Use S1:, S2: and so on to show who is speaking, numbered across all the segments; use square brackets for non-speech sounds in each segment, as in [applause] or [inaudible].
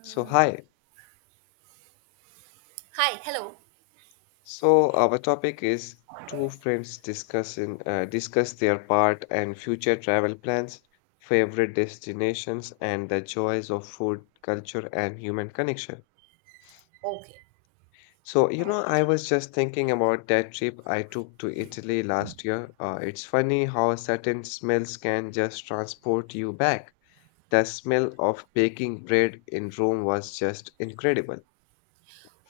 S1: So hi.
S2: Hi, hello.
S1: So our topic is two friends discussing discuss their part and future travel plans, favorite destinations, and the joys of food, culture, and human connection.
S2: Okay.
S1: So I was just thinking about that trip I took to Italy last year. It's funny how certain smells can just transport you back. The smell of baking bread in Rome was just incredible.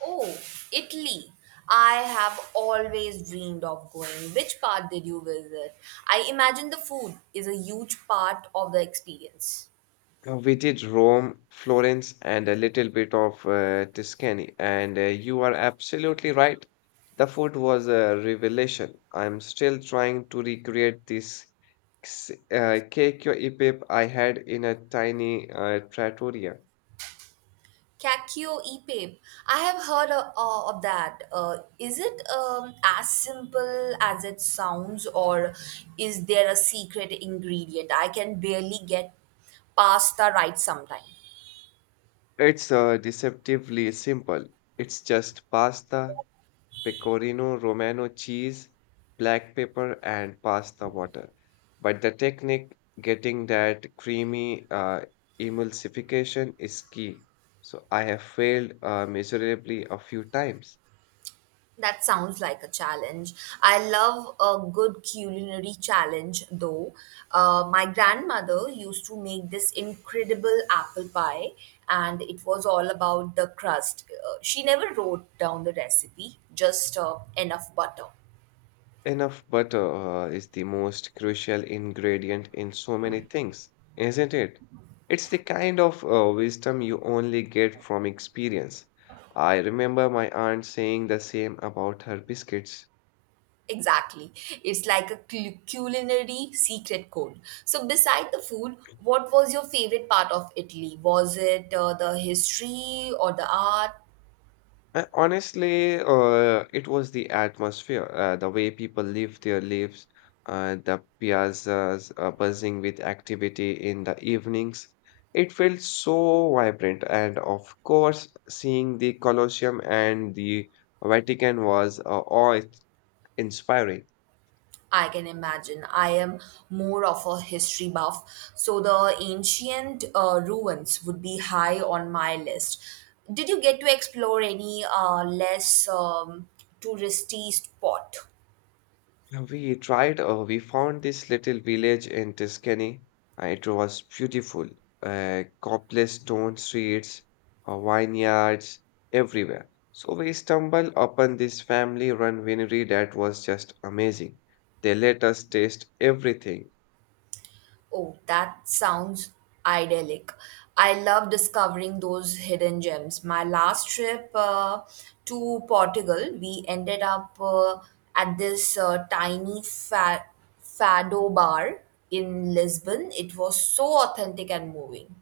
S2: Oh, Italy. I have always dreamed of going. Which part did you visit? I imagine the food is a huge part of the experience.
S1: We did Rome, Florence, and a little bit of Tuscany. And you are absolutely right. The food was a revelation. I'm still trying to recreate this cake or epip I had in a tiny trattoria.
S2: Cacio e pepe. I have heard of that. Is it as simple as it sounds, or is there a secret ingredient? I can barely get pasta right sometimes.
S1: It's deceptively simple. It's just pasta, pecorino romano cheese, black pepper, and pasta water. But the technique, getting that creamy emulsification, is key. So I have failed miserably a few times.
S2: That sounds like a challenge. I love a good culinary challenge, though. My grandmother used to make this incredible apple pie, and it was all about the crust. She never wrote down the recipe, just enough butter.
S1: Enough butter is the most crucial ingredient in so many things, isn't it? It's the kind of wisdom you only get from experience. I remember my aunt saying the same about her biscuits.
S2: Exactly. It's like a culinary secret code. So, beside the food, what was your favorite part of Italy? Was it the history or the art?
S1: Honestly, it was the atmosphere, the way people live their lives, the piazzas buzzing with activity in the evenings. It felt so vibrant, and of course, seeing the Colosseum and the Vatican was awe-inspiring.
S2: I can imagine. I am more of a history buff, so the ancient ruins would be high on my list. Did you get to explore any less touristy spot?
S1: We tried, we found this little village in Tuscany. It was beautiful. Cobblestone stone streets, vineyards, everywhere. So we stumbled upon this family-run winery that was just amazing. They let us taste everything.
S2: Oh, that sounds idyllic. I love discovering those hidden gems. My last trip to Portugal, we ended up at this tiny fado bar in Lisbon. It was so authentic and moving.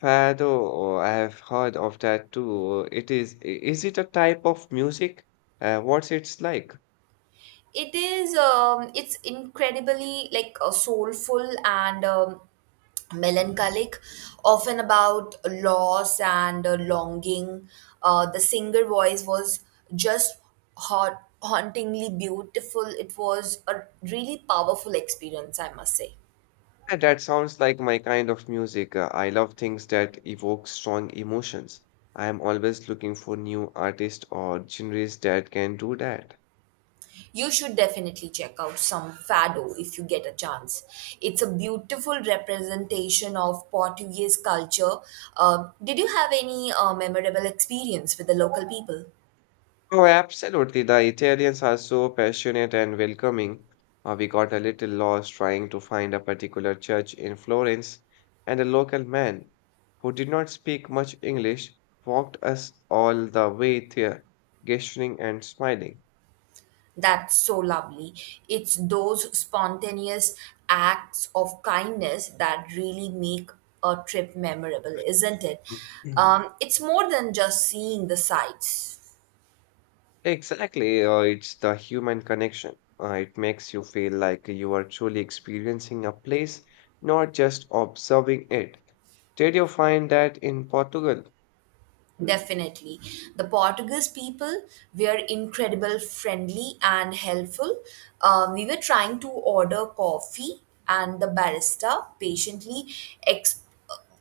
S1: Fado, oh, I have heard of that too. Is it a type of music? What's it's like?
S2: It is it's incredibly like soulful and melancholic, often about loss and longing. The singer voice was just hot hauntingly beautiful. It was a really powerful experience, I must say.
S1: Yeah, that sounds like my kind of music. I love things that evoke strong emotions. I am always looking for new artists or genres that can do that.
S2: You should definitely check out some fado if you get a chance. It's a beautiful representation of Portuguese culture. Did you have any memorable experience with the local people?
S1: Oh, absolutely. The Italians are so passionate and welcoming. We got a little lost trying to find a particular church in Florence, and a local man who did not speak much English walked us all the way there, gesturing and smiling.
S2: That's so lovely. It's those spontaneous acts of kindness that really make a trip memorable, isn't it?
S1: [clears throat]
S2: It's more than just seeing the sights.
S1: Exactly, it's the human connection. It makes you feel like you are truly experiencing a place, not just observing it. Did you find that in Portugal?
S2: Definitely. The Portuguese people were incredible, friendly, and helpful. We were trying to order coffee, and the barista patiently ex-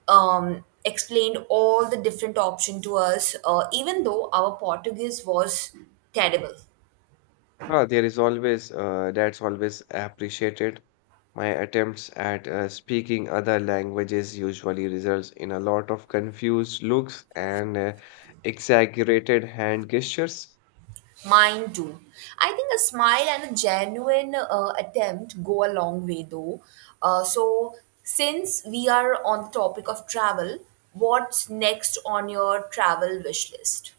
S2: explained all the different options to us, even though our Portuguese was terrible.
S1: Ah, that's always appreciated. My attempts at speaking other languages usually results in a lot of confused looks and exaggerated hand gestures.
S2: Mine too. I think a smile and a genuine attempt go a long way though. So, since we are on the topic of travel, what's next on your travel wish list?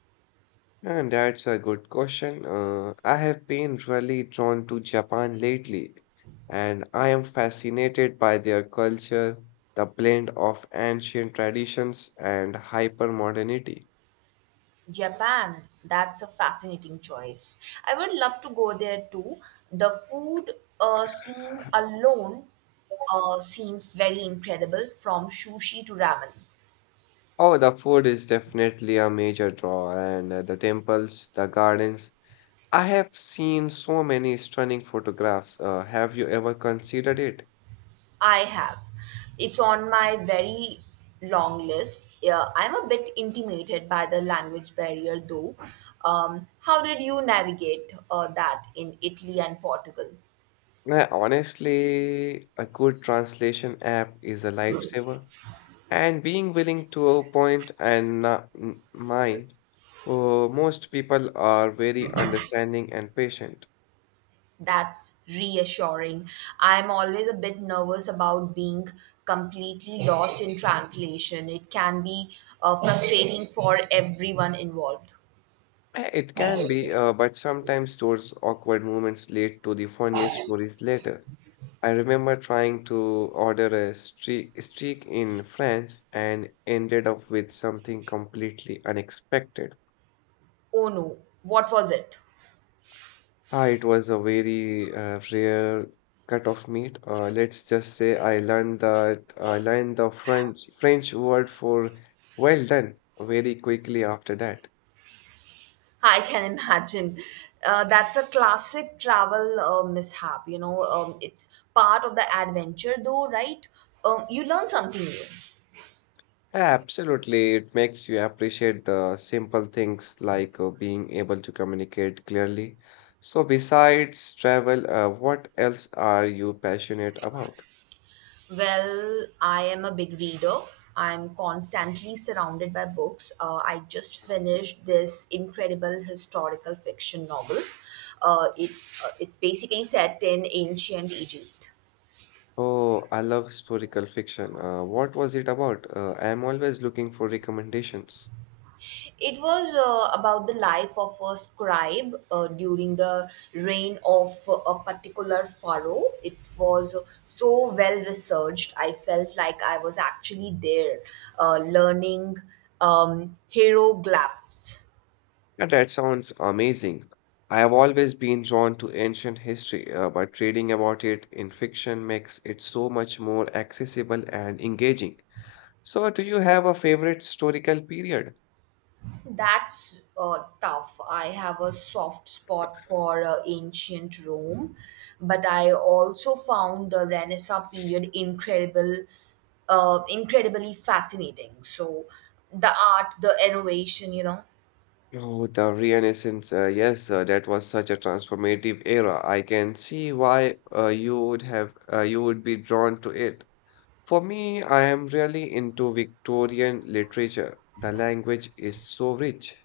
S1: And that's a good question. I have been really drawn to Japan lately, and I am fascinated by their culture, the blend of ancient traditions and hypermodernity.
S2: Japan. That's a fascinating choice. I would love to go there too. The food scene alone seems very incredible, from sushi to ramen.
S1: Oh, the food is definitely a major draw, and the temples, the gardens. I have seen so many stunning photographs. Have you ever considered it?
S2: I have. It's on my very long list. Yeah, I'm a bit intimidated by the language barrier though. How did you navigate that in Italy and Portugal?
S1: Nah, honestly, a good translation app is a lifesaver, and being willing to point and not m- mine. Most people are very understanding and patient.
S2: That's reassuring. I'm always a bit nervous about being completely lost in translation. It can be frustrating for everyone involved.
S1: It can be, but sometimes those awkward moments lead to the funniest stories later. I remember trying to order a streak in France and ended up with something completely unexpected.
S2: Oh no, what was it?
S1: Ah, it was a very rare cut of meat. Let's just say I learned the French word for well done very quickly after that.
S2: I can imagine. That's a classic travel mishap. You know, it's part of the adventure, though, right? You learn something new.
S1: Absolutely, it makes you appreciate the simple things like being able to communicate clearly. So, besides travel, what else are you passionate about?
S2: Well, I am a big reader. I'm constantly surrounded by books. I just finished this incredible historical fiction novel. Uh, it it's basically set in ancient Egypt.
S1: Oh, I love historical fiction. What was it about? I am always looking for recommendations.
S2: It was about the life of a scribe during the reign of a particular pharaoh. It was so well researched. I felt like I was actually there, learning hieroglyphs.
S1: Yeah, that sounds amazing. I have always been drawn to ancient history, but reading about it in fiction makes it so much more accessible and engaging. So, do you have a favorite historical period?
S2: That's tough. I have a soft spot for ancient Rome, but I also found the Renaissance period incredibly fascinating. So, the art, the innovation, you know.
S1: Oh, the Renaissance. Yes, that was such a transformative era. I can see why you would be drawn to it. For me, I am really into Victorian literature. The language is so rich.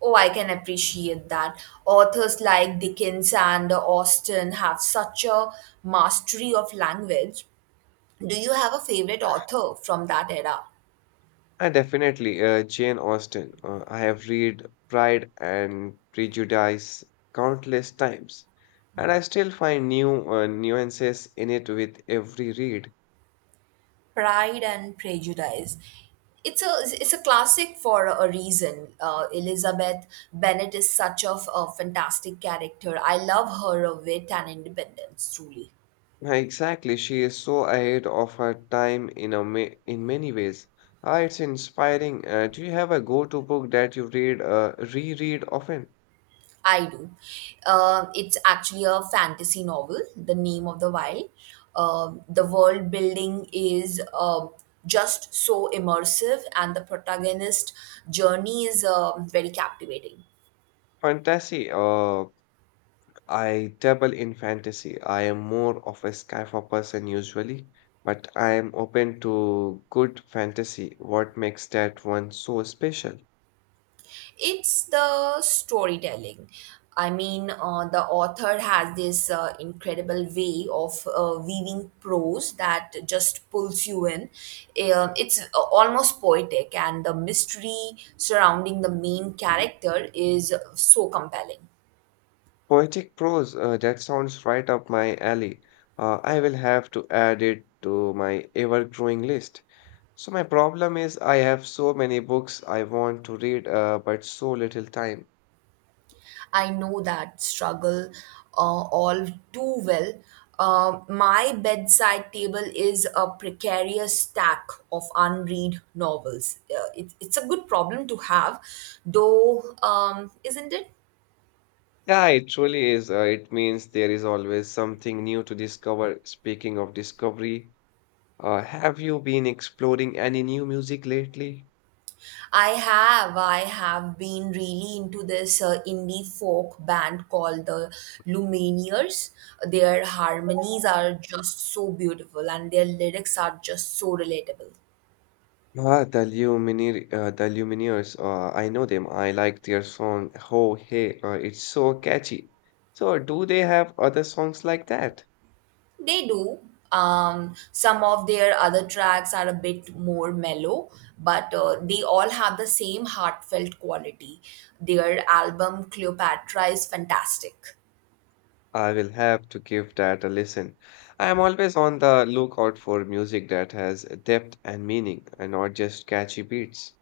S2: Oh, I can appreciate that. Authors like Dickens and Austen have such a mastery of language. Do you have a favorite author from that era?
S1: Definitely, Jane Austen. I have read Pride and Prejudice countless times, and I still find new nuances in it with every read.
S2: Pride and Prejudice. It's a it's a classic for a reason. Elizabeth Bennet is such of a fantastic character. I love her wit and independence. Truly,
S1: Exactly, she is so ahead of her time in a ma in many ways. Ah, it's inspiring. Do you have a go-to book that you read reread often?
S2: I do. It's actually a fantasy novel. The name of the while. The world building is just so immersive, and the protagonist journey is very captivating.
S1: Fantasy, I dabble in fantasy. I am more of a sci-fi person usually, but I am open to good fantasy. What makes that one so special?
S2: It's the storytelling. The author has this incredible way of weaving prose that just pulls you in. It's almost poetic, and the mystery surrounding the main character is so compelling.
S1: Poetic prose, that sounds right up my alley. I will have to add it to my ever-growing list. So my problem is I have so many books I want to read, but so little time.
S2: I know that struggle all too well. My bedside table is a precarious stack of unread novels. It's a good problem to have, though, isn't it?
S1: Yeah, it truly is. It means there is always something new to discover. Speaking of discovery, have you been exploring any new music lately?
S2: I have. I have been really into this indie folk band called the Lumineers. Their harmonies are just so beautiful and their lyrics are just so relatable.
S1: Ah, the Lumineers. I know them. I like their song "Oh Hey." It's so catchy. So, do they have other songs like that?
S2: They do. Some of their other tracks are a bit more mellow, but they all have the same heartfelt quality. Their album Cleopatra is fantastic.
S1: I will have to give that a listen. I am always on the lookout for music that has depth and meaning, and not just catchy beats.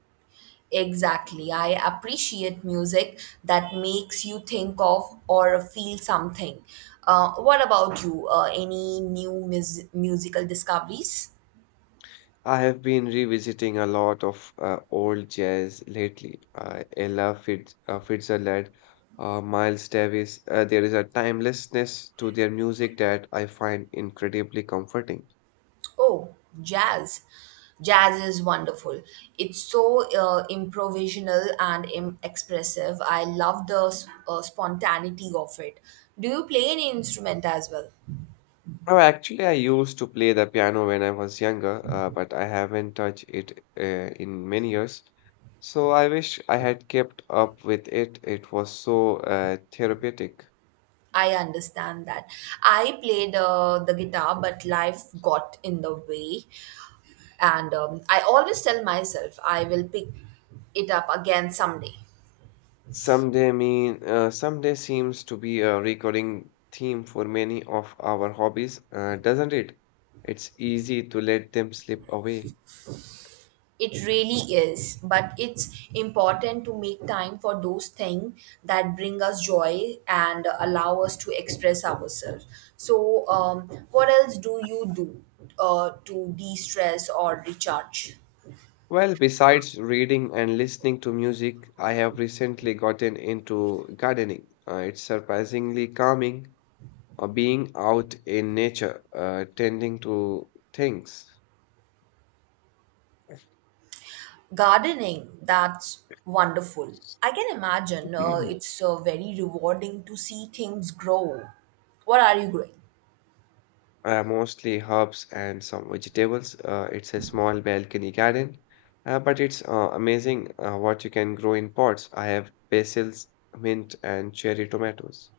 S2: Exactly. I appreciate music that makes you think of or feel something. What about you? Any new musical discoveries?
S1: I have been revisiting a lot of old jazz lately. Uh, Ella Fitzgerald, Miles Davis. There is a timelessness to their music that I find incredibly comforting.
S2: Oh, jazz. Jazz is wonderful. It's so improvisational and expressive. I love the spontaneity of it. Do you play any instrument as well?
S1: Now, actually, I used to play the piano when I was younger, but I haven't touched it in many years. So I wish I had kept up with it. It was so therapeutic.
S2: I understand that. I played the guitar, but life got in the way. And I always tell myself I will pick it up again someday.
S1: Someday seems to be a recurring theme for many of our hobbies, doesn't it? It's easy to let them slip away.
S2: It really is, but it's important to make time for those things that bring us joy and allow us to express ourselves. So, what else do you do to de stress or recharge?
S1: Well, besides reading and listening to music, I have recently gotten into gardening. It's surprisingly calming, being out in nature, tending to things.
S2: Gardening, that's wonderful. I can imagine
S1: [clears throat]
S2: it's very rewarding to see things grow. What are you growing?
S1: Mostly herbs and some vegetables. It's a small balcony garden, but it's amazing what you can grow in pots. I have basils, mint, and cherry tomatoes.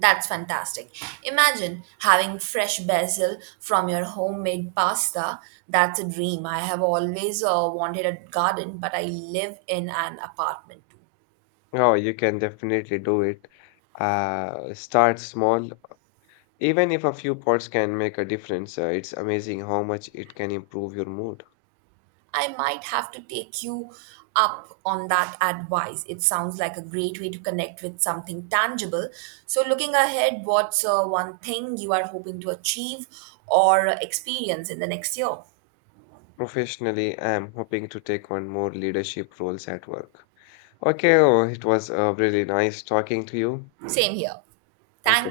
S2: That's fantastic. Imagine having fresh basil from your homemade pasta. That's a dream. I have always wanted a garden, but I live in an apartment too.
S1: Oh, you can definitely do it. Start small. Even if a few pots can make a difference, it's amazing how much it can improve your mood.
S2: I might have to take you up on that advice. It sounds like a great way to connect with something tangible. So, looking ahead, what's one thing you are hoping to achieve or experience in the next year?
S1: Professionally, I am hoping to take on more leadership roles at work. Okay, oh, it was really nice talking to you.
S2: Same here.
S1: Okay.
S2: Thank